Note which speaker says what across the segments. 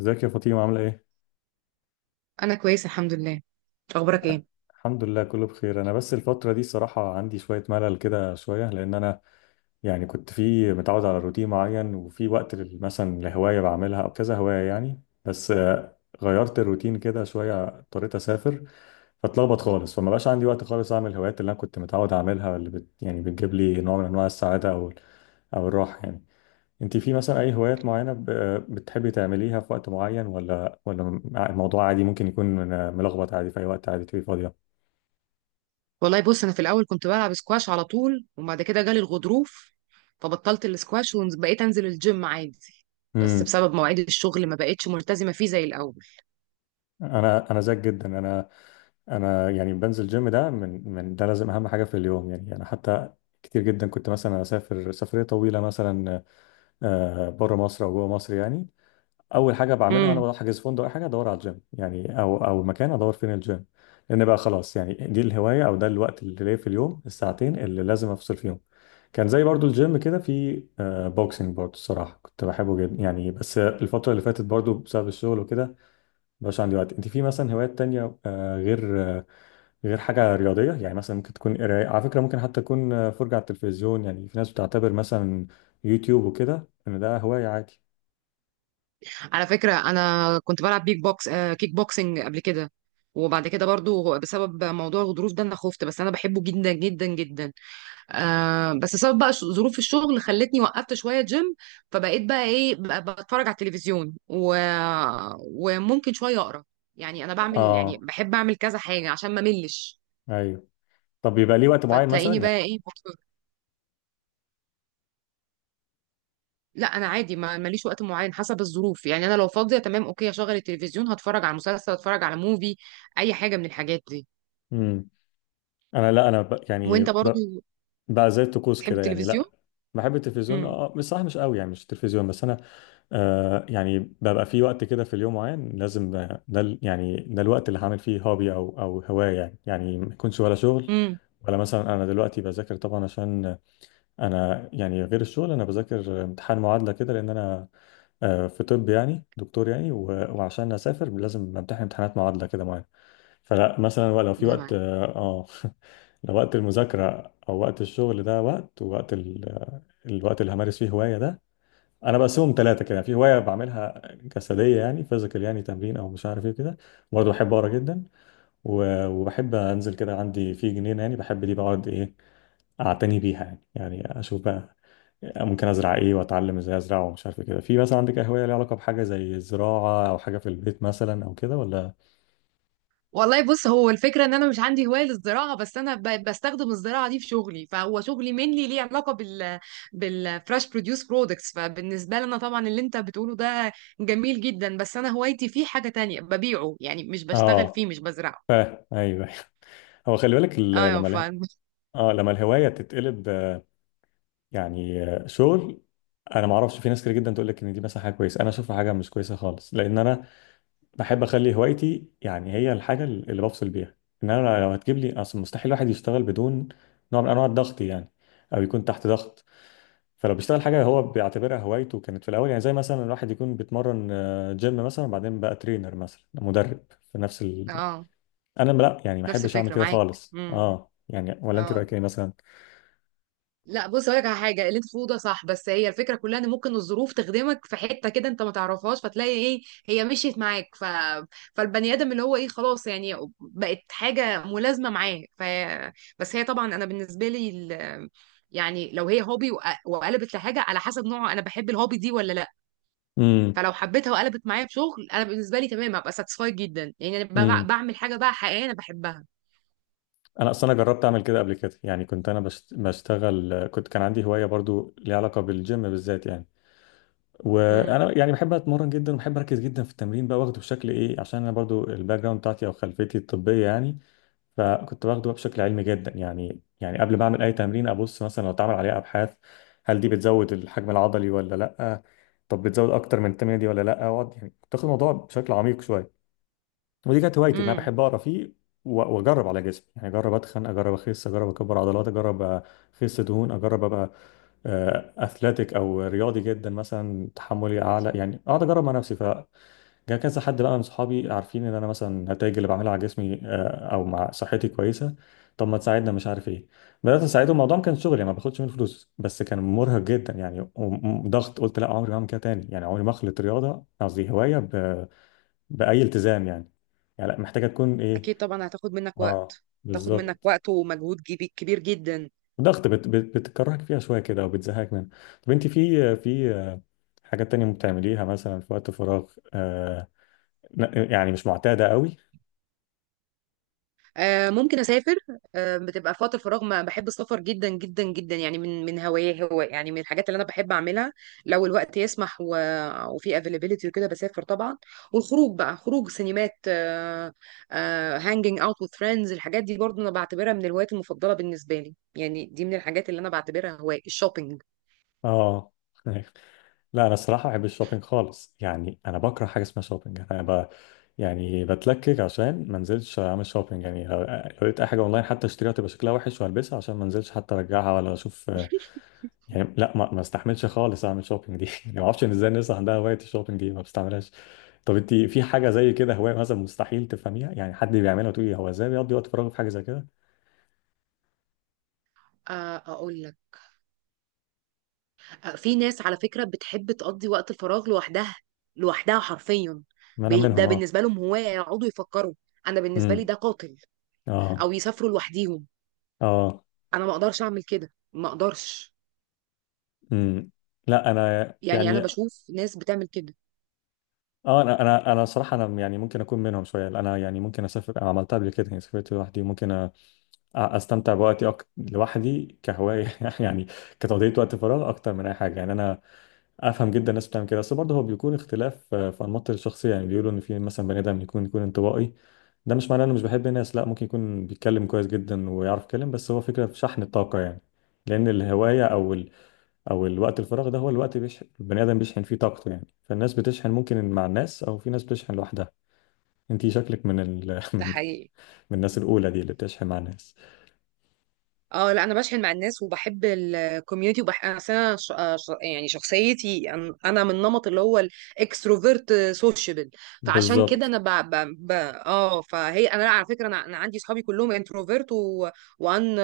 Speaker 1: ازيك يا فاطمة عاملة ايه؟
Speaker 2: انا كويسه الحمد لله. اخبارك ايه؟
Speaker 1: الحمد لله كله بخير. انا بس الفترة دي صراحة عندي شوية ملل كده شوية. لان انا يعني كنت في متعود على روتين معين وفي وقت مثلا لهواية بعملها او كذا هواية يعني بس غيرت الروتين كده شوية، اضطريت اسافر فاتلخبط خالص، فما بقاش عندي وقت خالص اعمل الهوايات اللي انا كنت متعود اعملها، اللي يعني بتجيب لي نوع من انواع السعادة او او الراحة يعني. انت في مثلا اي هوايات معينة بتحبي تعمليها في وقت معين؟ ولا الموضوع عادي ممكن يكون ملخبط عادي في اي وقت عادي تبقي فاضية؟
Speaker 2: والله بص، انا في الاول كنت بلعب سكواش على طول، وبعد كده جالي الغضروف فبطلت السكواش وبقيت انزل الجيم عادي، بس
Speaker 1: امم،
Speaker 2: بسبب مواعيد الشغل ما بقتش ملتزمه فيه زي الاول.
Speaker 1: انا زيك جدا. انا انا يعني بنزل جيم، ده من ده لازم اهم حاجة في اليوم يعني. انا حتى كتير جدا كنت مثلا اسافر سفرية طويلة مثلا بره مصر او جوه مصر يعني، اول حاجه بعملها وانا
Speaker 2: امم
Speaker 1: بحجز فندق اي حاجه ادور على الجيم يعني، او او مكان ادور فين الجيم، لان بقى خلاص يعني دي الهوايه او ده الوقت اللي ليا في اليوم، الساعتين اللي لازم افصل فيهم. كان زي برضو الجيم كده في بوكسنج، برضو الصراحه كنت بحبه جدا يعني، بس الفتره اللي فاتت برضو بسبب الشغل وكده مبقاش عندي وقت. انت في مثلا هوايات تانية غير حاجه رياضيه يعني؟ مثلا ممكن تكون قرايه على فكره، ممكن حتى تكون فرجه على التلفزيون يعني، في ناس بتعتبر مثلا يوتيوب وكده ان ده هوايه عادي.
Speaker 2: على فكره انا كنت بلعب بيك بوكس كيك بوكسنج قبل كده، وبعد كده برضو بسبب موضوع الغضروف ده انا خفت، بس انا بحبه جدا جدا جدا. بس سبب بقى ظروف الشغل خلتني وقفت شويه جيم، فبقيت بقى ايه بقى بتفرج على التلفزيون. وممكن شويه اقرا، يعني انا بعمل يعني
Speaker 1: اه،
Speaker 2: بحب اعمل كذا حاجه عشان ما ملش.
Speaker 1: ايوه. طب بيبقى ليه وقت معين مثلا
Speaker 2: فتلاقيني بقى
Speaker 1: يعني؟
Speaker 2: ايه بتفرج. لا انا عادي، ما ماليش وقت معين، حسب الظروف. يعني انا لو فاضيه تمام، اوكي، هشغل التلفزيون، هتفرج على مسلسل، هتفرج على موفي، اي حاجه من الحاجات دي.
Speaker 1: امم. انا لا انا
Speaker 2: وانت برضو
Speaker 1: بقى زي الطقوس
Speaker 2: بتحب
Speaker 1: كده يعني،
Speaker 2: التلفزيون؟
Speaker 1: لا بحب التلفزيون
Speaker 2: امم.
Speaker 1: اه، مش صح، مش قوي يعني، مش التلفزيون بس. انا آه يعني ببقى في وقت كده في اليوم معين لازم يعني ده الوقت اللي هعمل فيه هوبي او او هوايه يعني، يعني ما يكونش ولا شغل
Speaker 2: امم.
Speaker 1: ولا مثلا. انا دلوقتي بذاكر طبعا، عشان انا يعني غير الشغل انا بذاكر امتحان معادله كده، لان انا في طب يعني، دكتور يعني، وعشان اسافر لازم امتحن امتحانات معادله كده معينه. فلا مثلا هو لو في
Speaker 2: ربنا
Speaker 1: وقت
Speaker 2: معاك.
Speaker 1: اه لو وقت المذاكرة أو وقت الشغل، ده وقت الوقت اللي همارس فيه هواية ده، أنا بقسمهم ثلاثة كده. في هواية بعملها جسدية يعني فيزيكال يعني تمرين أو مش عارف إيه كده، برضه بحب أقرأ جدا، وبحب أنزل كده عندي في جنينة يعني، بحب دي بقعد إيه أعتني بيها يعني، يعني أشوف بقى ممكن أزرع إيه وأتعلم إزاي أزرع ومش عارف إيه كده. في مثلا عندك هواية ليها علاقة بحاجة زي الزراعة أو حاجة في البيت مثلا أو كده ولا؟
Speaker 2: والله بص، هو الفكرة ان انا مش عندي هواية للزراعة، بس انا بستخدم الزراعة دي في شغلي، فهو شغلي mainly ليه علاقة بال بالفريش بروديوس برودكتس. فبالنسبة لي انا طبعا اللي انت بتقوله ده جميل جدا، بس انا هوايتي فيه حاجة تانية، ببيعه يعني، مش بشتغل
Speaker 1: آه،
Speaker 2: فيه، مش بزرعه.
Speaker 1: أيوه. هو خلي بالك
Speaker 2: اه ف
Speaker 1: لما الهوايه تتقلب شغل، انا ما اعرفش، في ناس كتير جدا تقول لك ان دي مثلا حاجه كويسه، انا اشوفها حاجه مش كويسه خالص، لان انا بحب اخلي هوايتي يعني هي الحاجه اللي بفصل بيها. ان انا لو هتجيب لي، اصل مستحيل الواحد يشتغل بدون نوع من انواع الضغط يعني، او يكون تحت ضغط، فلو بيشتغل حاجه هو بيعتبرها هوايته كانت في الاول، يعني زي مثلا الواحد يكون بيتمرن جيم مثلا، بعدين بقى ترينر مثلا مدرب في نفس ال...
Speaker 2: اه
Speaker 1: انا لا يعني ما
Speaker 2: نفس
Speaker 1: احبش اعمل
Speaker 2: الفكرة
Speaker 1: كده
Speaker 2: معاك.
Speaker 1: خالص
Speaker 2: امم.
Speaker 1: اه يعني. ولا انت رايك ايه مثلا؟
Speaker 2: لا بص هقولك على حاجه، اللي انت بتقوله ده صح، بس هي الفكره كلها ان ممكن الظروف تخدمك في حته كده انت ما تعرفهاش، فتلاقي ايه هي مشيت معاك. فالبني ادم اللي هو ايه خلاص يعني بقت حاجه ملازمه معاه. بس هي طبعا انا بالنسبه لي. يعني لو هي هوبي وقلبت لحاجه، على حسب نوعه انا بحب الهوبي دي ولا لا.
Speaker 1: امم.
Speaker 2: فلو حبيتها وقلبت معايا في شغل، انا بالنسبه لي تمام، هبقى ساتسفايد جدا. يعني انا
Speaker 1: امم.
Speaker 2: بعمل حاجه بقى حقيقيه انا بحبها.
Speaker 1: انا اصلا جربت اعمل كده قبل كده يعني، كنت انا بشتغل، كنت كان عندي هوايه برضو ليها علاقه بالجيم بالذات يعني،
Speaker 2: امم.
Speaker 1: وانا يعني بحب اتمرن جدا وبحب اركز جدا في التمرين بقى، واخده بشكل ايه عشان انا برضو الباك جراوند بتاعتي او خلفيتي الطبيه يعني، فكنت باخده بقى بشكل علمي جدا يعني. يعني قبل ما اعمل اي تمرين ابص مثلا لو اتعمل عليها ابحاث، هل دي بتزود الحجم العضلي ولا لا، طب بتزود اكتر من التمرين دي ولا لا، اقعد يعني كنت واخد الموضوع بشكل عميق شويه. ودي كانت هوايتي ان انا
Speaker 2: إمم.
Speaker 1: بحب اقرا فيه واجرب على جسمي يعني، اجرب اتخن، اجرب اخس، اجرب اكبر عضلات، اجرب اخس دهون، اجرب ابقى اثليتيك او رياضي جدا مثلا، تحملي اعلى يعني، اقعد اجرب مع نفسي. فجاء كذا حد بقى من صحابي عارفين ان انا مثلا النتائج اللي بعملها على جسمي او مع صحتي كويسه، طب ما تساعدنا مش عارف ايه، بدات اساعدهم. الموضوع ما كان شغل يعني ما باخدش منه فلوس، بس كان مرهق جدا يعني وضغط. قلت لا، عمري ما هعمل كده تاني يعني، عمري ما اخلط رياضه، قصدي هوايه، بأي التزام يعني، يعني لأ، محتاجة تكون ايه.
Speaker 2: اكيد طبعا هتاخد منك
Speaker 1: اه،
Speaker 2: وقت. هتاخد منك
Speaker 1: بالظبط.
Speaker 2: وقت ومجهود كبير جدا.
Speaker 1: ضغط بت بت بتكرهك فيها شوية كده او بتزهقك منها. طب انت في حاجات تانية بتعمليها مثلا في وقت فراغ آه؟ يعني مش معتادة قوي.
Speaker 2: آه، ممكن اسافر. آه، بتبقى في وقت الفراغ، ما بحب السفر جدا جدا جدا، يعني من هوايه، هو يعني من الحاجات اللي انا بحب اعملها لو الوقت يسمح, وفي افيلابيلتي وكده، بسافر طبعا. والخروج بقى، خروج سينمات، آه، آه، هانجينج اوت وذ فريندز، الحاجات دي برضو انا بعتبرها من الهوايات المفضله بالنسبه لي، يعني دي من الحاجات اللي انا بعتبرها هوايه. الشوبينج؟
Speaker 1: اه. لا انا الصراحة بحب الشوبينج خالص يعني، انا بكره حاجة اسمها شوبينج، انا ب يعني بتلكك عشان ما انزلش اعمل شوبينج يعني، لو لو لقيت اي حاجة اونلاين حتى اشتريها تبقى شكلها وحش والبسها عشان ما انزلش حتى ارجعها ولا اشوف يعني، لا ما استحملش خالص اعمل شوبينج دي يعني، ما اعرفش ان ازاي الناس عندها هوايه الشوبينج دي، ما بستعملهاش. طب انت في حاجه زي كده هوايه مثلا مستحيل تفهميها يعني، حد بيعملها وتقولي هو ازاي بيقضي وقت فراغه في حاجه زي كده؟
Speaker 2: اقول لك، في ناس على فكرة بتحب تقضي وقت الفراغ لوحدها، لوحدها حرفيا،
Speaker 1: ما انا منهم
Speaker 2: ده
Speaker 1: اه.
Speaker 2: بالنسبة لهم هواية، يقعدوا يفكروا. أنا بالنسبة لي
Speaker 1: امم.
Speaker 2: ده قاتل.
Speaker 1: اه.
Speaker 2: أو يسافروا لوحديهم.
Speaker 1: اه.
Speaker 2: أنا ما أقدرش أعمل كده، ما أقدرش.
Speaker 1: امم. لا انا
Speaker 2: يعني أنا
Speaker 1: يعني
Speaker 2: بشوف ناس بتعمل كده.
Speaker 1: اه، انا صراحه انا يعني ممكن اكون منهم شويه. انا يعني ممكن اسافر، أنا عملتها قبل كده يعني، سافرت لوحدي، ممكن استمتع بوقتي لوحدي كهوايه يعني، كتقضيه وقت فراغ اكتر من اي حاجه يعني. انا افهم جدا الناس بتعمل كده، بس برضه هو بيكون اختلاف في انماط الشخصيه يعني، بيقولوا ان في مثلا بني ادم يكون انطوائي، ده مش معناه انه مش بيحب الناس، لا ممكن يكون بيتكلم كويس جدا ويعرف يتكلم، بس هو فكره في شحن الطاقه يعني. لان الهوايه او ال... او الوقت الفراغ ده هو الوقت البني ادم بيشحن فيه طاقته يعني، فالناس بتشحن ممكن مع الناس، او في ناس بتشحن لوحدها. انتي شكلك من ال...
Speaker 2: ده
Speaker 1: من
Speaker 2: حقيقي.
Speaker 1: من الناس الاولى دي اللي بتشحن مع الناس.
Speaker 2: اه لا انا بشحن مع الناس وبحب الكوميونتي، وبح انا أصل أنا يعني شخصيتي انا من النمط اللي هو الاكستروفرت سوشيبل. فعشان كده
Speaker 1: بالظبط.
Speaker 2: انا ب... ب... ب... اه فهي انا لا، على فكره أنا عندي صحابي كلهم انتروفرت وان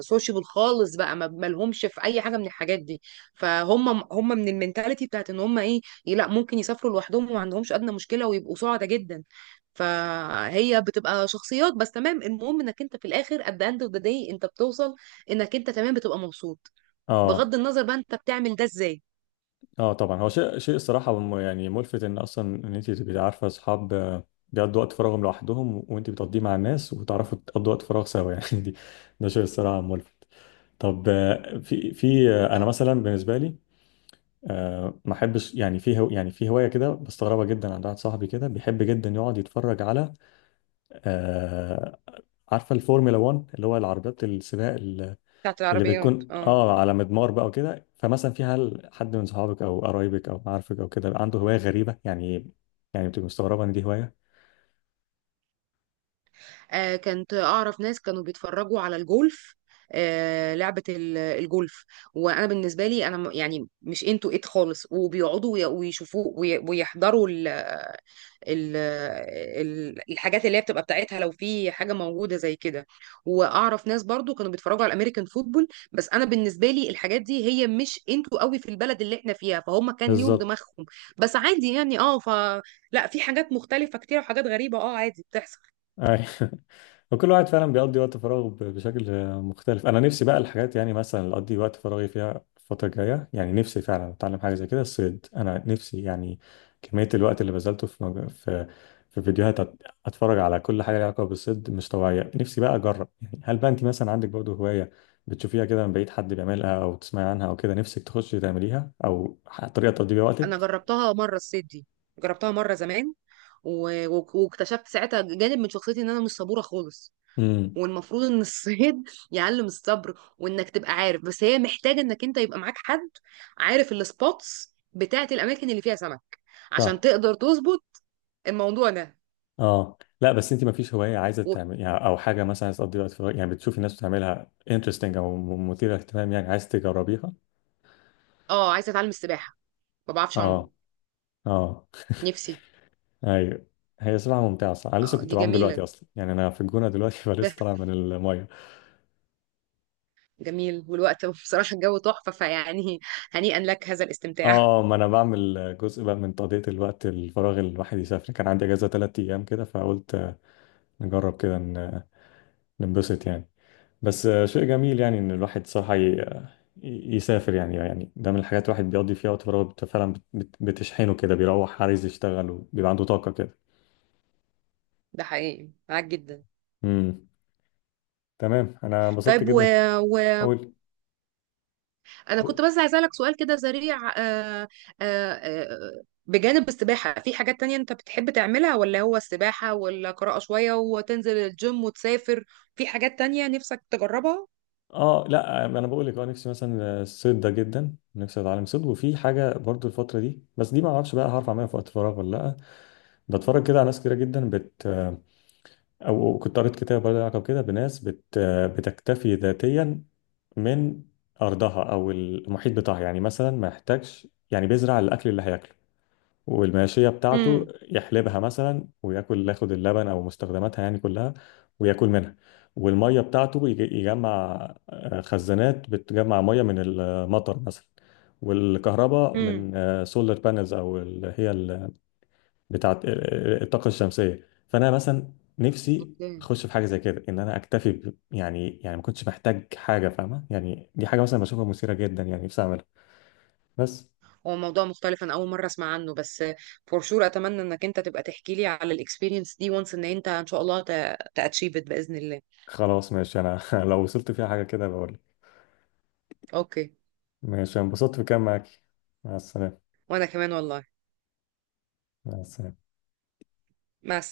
Speaker 2: سوشيبل خالص بقى، ما لهمش في اي حاجه من الحاجات دي. فهم هم من المنتاليتي بتاعت ان هم ايه، لا ممكن يسافروا لوحدهم، وما عندهمش ادنى مشكله، ويبقوا سعداء جدا. فهي بتبقى شخصيات بس تمام. المهم انك انت في الاخر، at the end of the day، انت بتوصل انك انت تمام، بتبقى مبسوط،
Speaker 1: اه.
Speaker 2: بغض النظر بقى انت بتعمل ده ازاي.
Speaker 1: اه طبعا. هو شيء الصراحه يعني ملفت ان اصلا ان انت تبقي عارفه اصحاب بيقضوا وقت فراغهم لوحدهم وانت بتقضيه مع الناس، وتعرفوا تقضوا وقت فراغ سوا يعني دي، ده شيء الصراحه ملفت. طب آه، في في آه، انا
Speaker 2: اه
Speaker 1: مثلا بالنسبه لي ما احبش يعني في هوايه كده بستغربها جدا عند واحد صاحبي، كده بيحب جدا يقعد يتفرج على آه، عارفه الفورمولا 1 اللي هو العربيات السباق
Speaker 2: بتاعت
Speaker 1: اللي
Speaker 2: العربيات،
Speaker 1: بتكون
Speaker 2: اه.
Speaker 1: اه على مدمار بقى وكده. فمثلا في هل حد من صحابك او قرايبك او معارفك او كده عنده هوايه غريبه يعني، يعني بتبقى مستغربه ان دي هوايه؟
Speaker 2: آه، كنت اعرف ناس كانوا بيتفرجوا على الجولف، آه، لعبة الجولف، وانا بالنسبة لي انا يعني مش انتو ات خالص، وبيقعدوا ويشوفوه ويحضروا ال- الحاجات اللي هي بتبقى بتاعتها لو في حاجه موجوده زي كده. واعرف ناس برضو كانوا بيتفرجوا على الامريكان فوتبول، بس انا بالنسبه لي الحاجات دي هي مش انتوا قوي في البلد اللي احنا فيها، فهم كان ليهم
Speaker 1: بالظبط.
Speaker 2: دماغهم. بس عادي يعني، اه ف لا، في حاجات مختلفه كتير وحاجات غريبه، اه عادي بتحصل.
Speaker 1: أيوة. وكل واحد فعلا بيقضي وقت فراغه بشكل مختلف. انا نفسي بقى الحاجات يعني مثلا اللي اقضي وقت فراغي فيها الفتره الجايه، يعني نفسي فعلا اتعلم حاجه زي كده، الصيد انا نفسي يعني، كميه الوقت اللي بذلته في مج... في في فيديوهات اتفرج على كل حاجه ليها علاقه بالصيد مش طبيعيه، نفسي بقى اجرب يعني. هل بقى انت مثلا عندك برضه هوايه بتشوفيها كده من بعيد حد بيعملها او تسمعي عنها او كده نفسك تخشي تعمليها، او طريقه تقضي بيها
Speaker 2: انا
Speaker 1: وقتك؟
Speaker 2: جربتها مره الصيد دي، جربتها مره زمان، واكتشفت ساعتها جانب من شخصيتي ان انا مش صبوره خالص.
Speaker 1: امم.
Speaker 2: والمفروض ان الصيد يعلم الصبر، وانك تبقى عارف، بس هي محتاجه انك انت يبقى معاك حد عارف السبوتس بتاعه الاماكن اللي فيها سمك، عشان تقدر تظبط الموضوع ده
Speaker 1: اه، لا بس انت ما فيش هوايه عايزه
Speaker 2: و...
Speaker 1: تعمل يعني، او حاجه مثلا عايزه تقضي وقت فراغ يعني بتشوفي الناس بتعملها انترستنج او مثيره اهتمام يعني عايز تجربيها؟
Speaker 2: اه عايزه اتعلم السباحه، ما بعرفش
Speaker 1: اه.
Speaker 2: اعوم.
Speaker 1: اه.
Speaker 2: نفسي.
Speaker 1: ايوه. هي صراحه ممتعه صح، انا لسه
Speaker 2: اه
Speaker 1: كنت
Speaker 2: دي
Speaker 1: بعوم دلوقتي
Speaker 2: جميله.
Speaker 1: اصلا يعني، انا في الجونه دلوقتي
Speaker 2: به.
Speaker 1: فلسه طالع من الميه.
Speaker 2: جميل، والوقت بصراحه الجو تحفه فيعني. هنيئا لك هذا الاستمتاع.
Speaker 1: اه، ما انا بعمل جزء بقى من تقضيه الوقت الفراغ اللي الواحد يسافر، كان عندي اجازه ثلاث ايام كده فقلت نجرب كده ننبسط يعني. بس شيء جميل يعني ان الواحد صراحة يسافر يعني، يعني ده من الحاجات الواحد بيقضي فيها وقت فراغه بتشحنه كده، بيروح عايز يشتغل وبيبقى عنده طاقة كده.
Speaker 2: ده حقيقي معاك جدا.
Speaker 1: امم. تمام، انا انبسطت
Speaker 2: طيب
Speaker 1: جدا.
Speaker 2: و...
Speaker 1: اول
Speaker 2: انا كنت بس عايزه اسالك سؤال كده سريع، آه، بجانب السباحه في حاجات تانية انت بتحب تعملها، ولا هو السباحه ولا قراءه شويه وتنزل الجيم وتسافر؟ في حاجات تانية نفسك تجربها؟
Speaker 1: اه، لا انا بقول لك اه، نفسي مثلا الصيد ده جدا، نفسي اتعلم صيد. وفي حاجه برضو الفتره دي، بس دي ما اعرفش بقى هعرف اعملها في وقت فراغ ولا لا، بتفرج كده على ناس كتيره جدا او كنت قريت كتاب برضه له علاقه بكده، بناس بتكتفي ذاتيا من ارضها او المحيط بتاعها يعني، مثلا ما يحتاجش يعني، بيزرع الاكل اللي هياكله، والماشيه بتاعته
Speaker 2: امم.
Speaker 1: يحلبها مثلا وياكل ياخد اللبن او مستخدماتها يعني كلها وياكل منها، والميه بتاعته يجمع خزانات بتجمع ميه من المطر مثلا، والكهرباء
Speaker 2: امم.
Speaker 1: من سولار بانلز او ال- هي بتاعت الطاقة الشمسية. فأنا مثلا نفسي
Speaker 2: اوكي.
Speaker 1: أخش في حاجة زي كده، إن أنا أكتفي يعني يعني ما كنتش محتاج حاجة، فاهمة يعني؟ دي حاجة مثلا بشوفها مثيرة جدا يعني، نفسي أعملها بس.
Speaker 2: هو موضوع مختلف، انا اول مره اسمع عنه، بس فور شور اتمنى انك انت تبقى تحكي لي على الاكسبيرينس دي، وانس ان انت ان شاء الله تاتشيفت باذن الله.
Speaker 1: خلاص ماشي، أنا لو وصلت فيها حاجة كده بقول لك.
Speaker 2: اوكي.
Speaker 1: ماشي، أنا انبسطت في كلام معاك. مع السلامة.
Speaker 2: وانا كمان والله.
Speaker 1: مع السلامة.
Speaker 2: مع السلامه.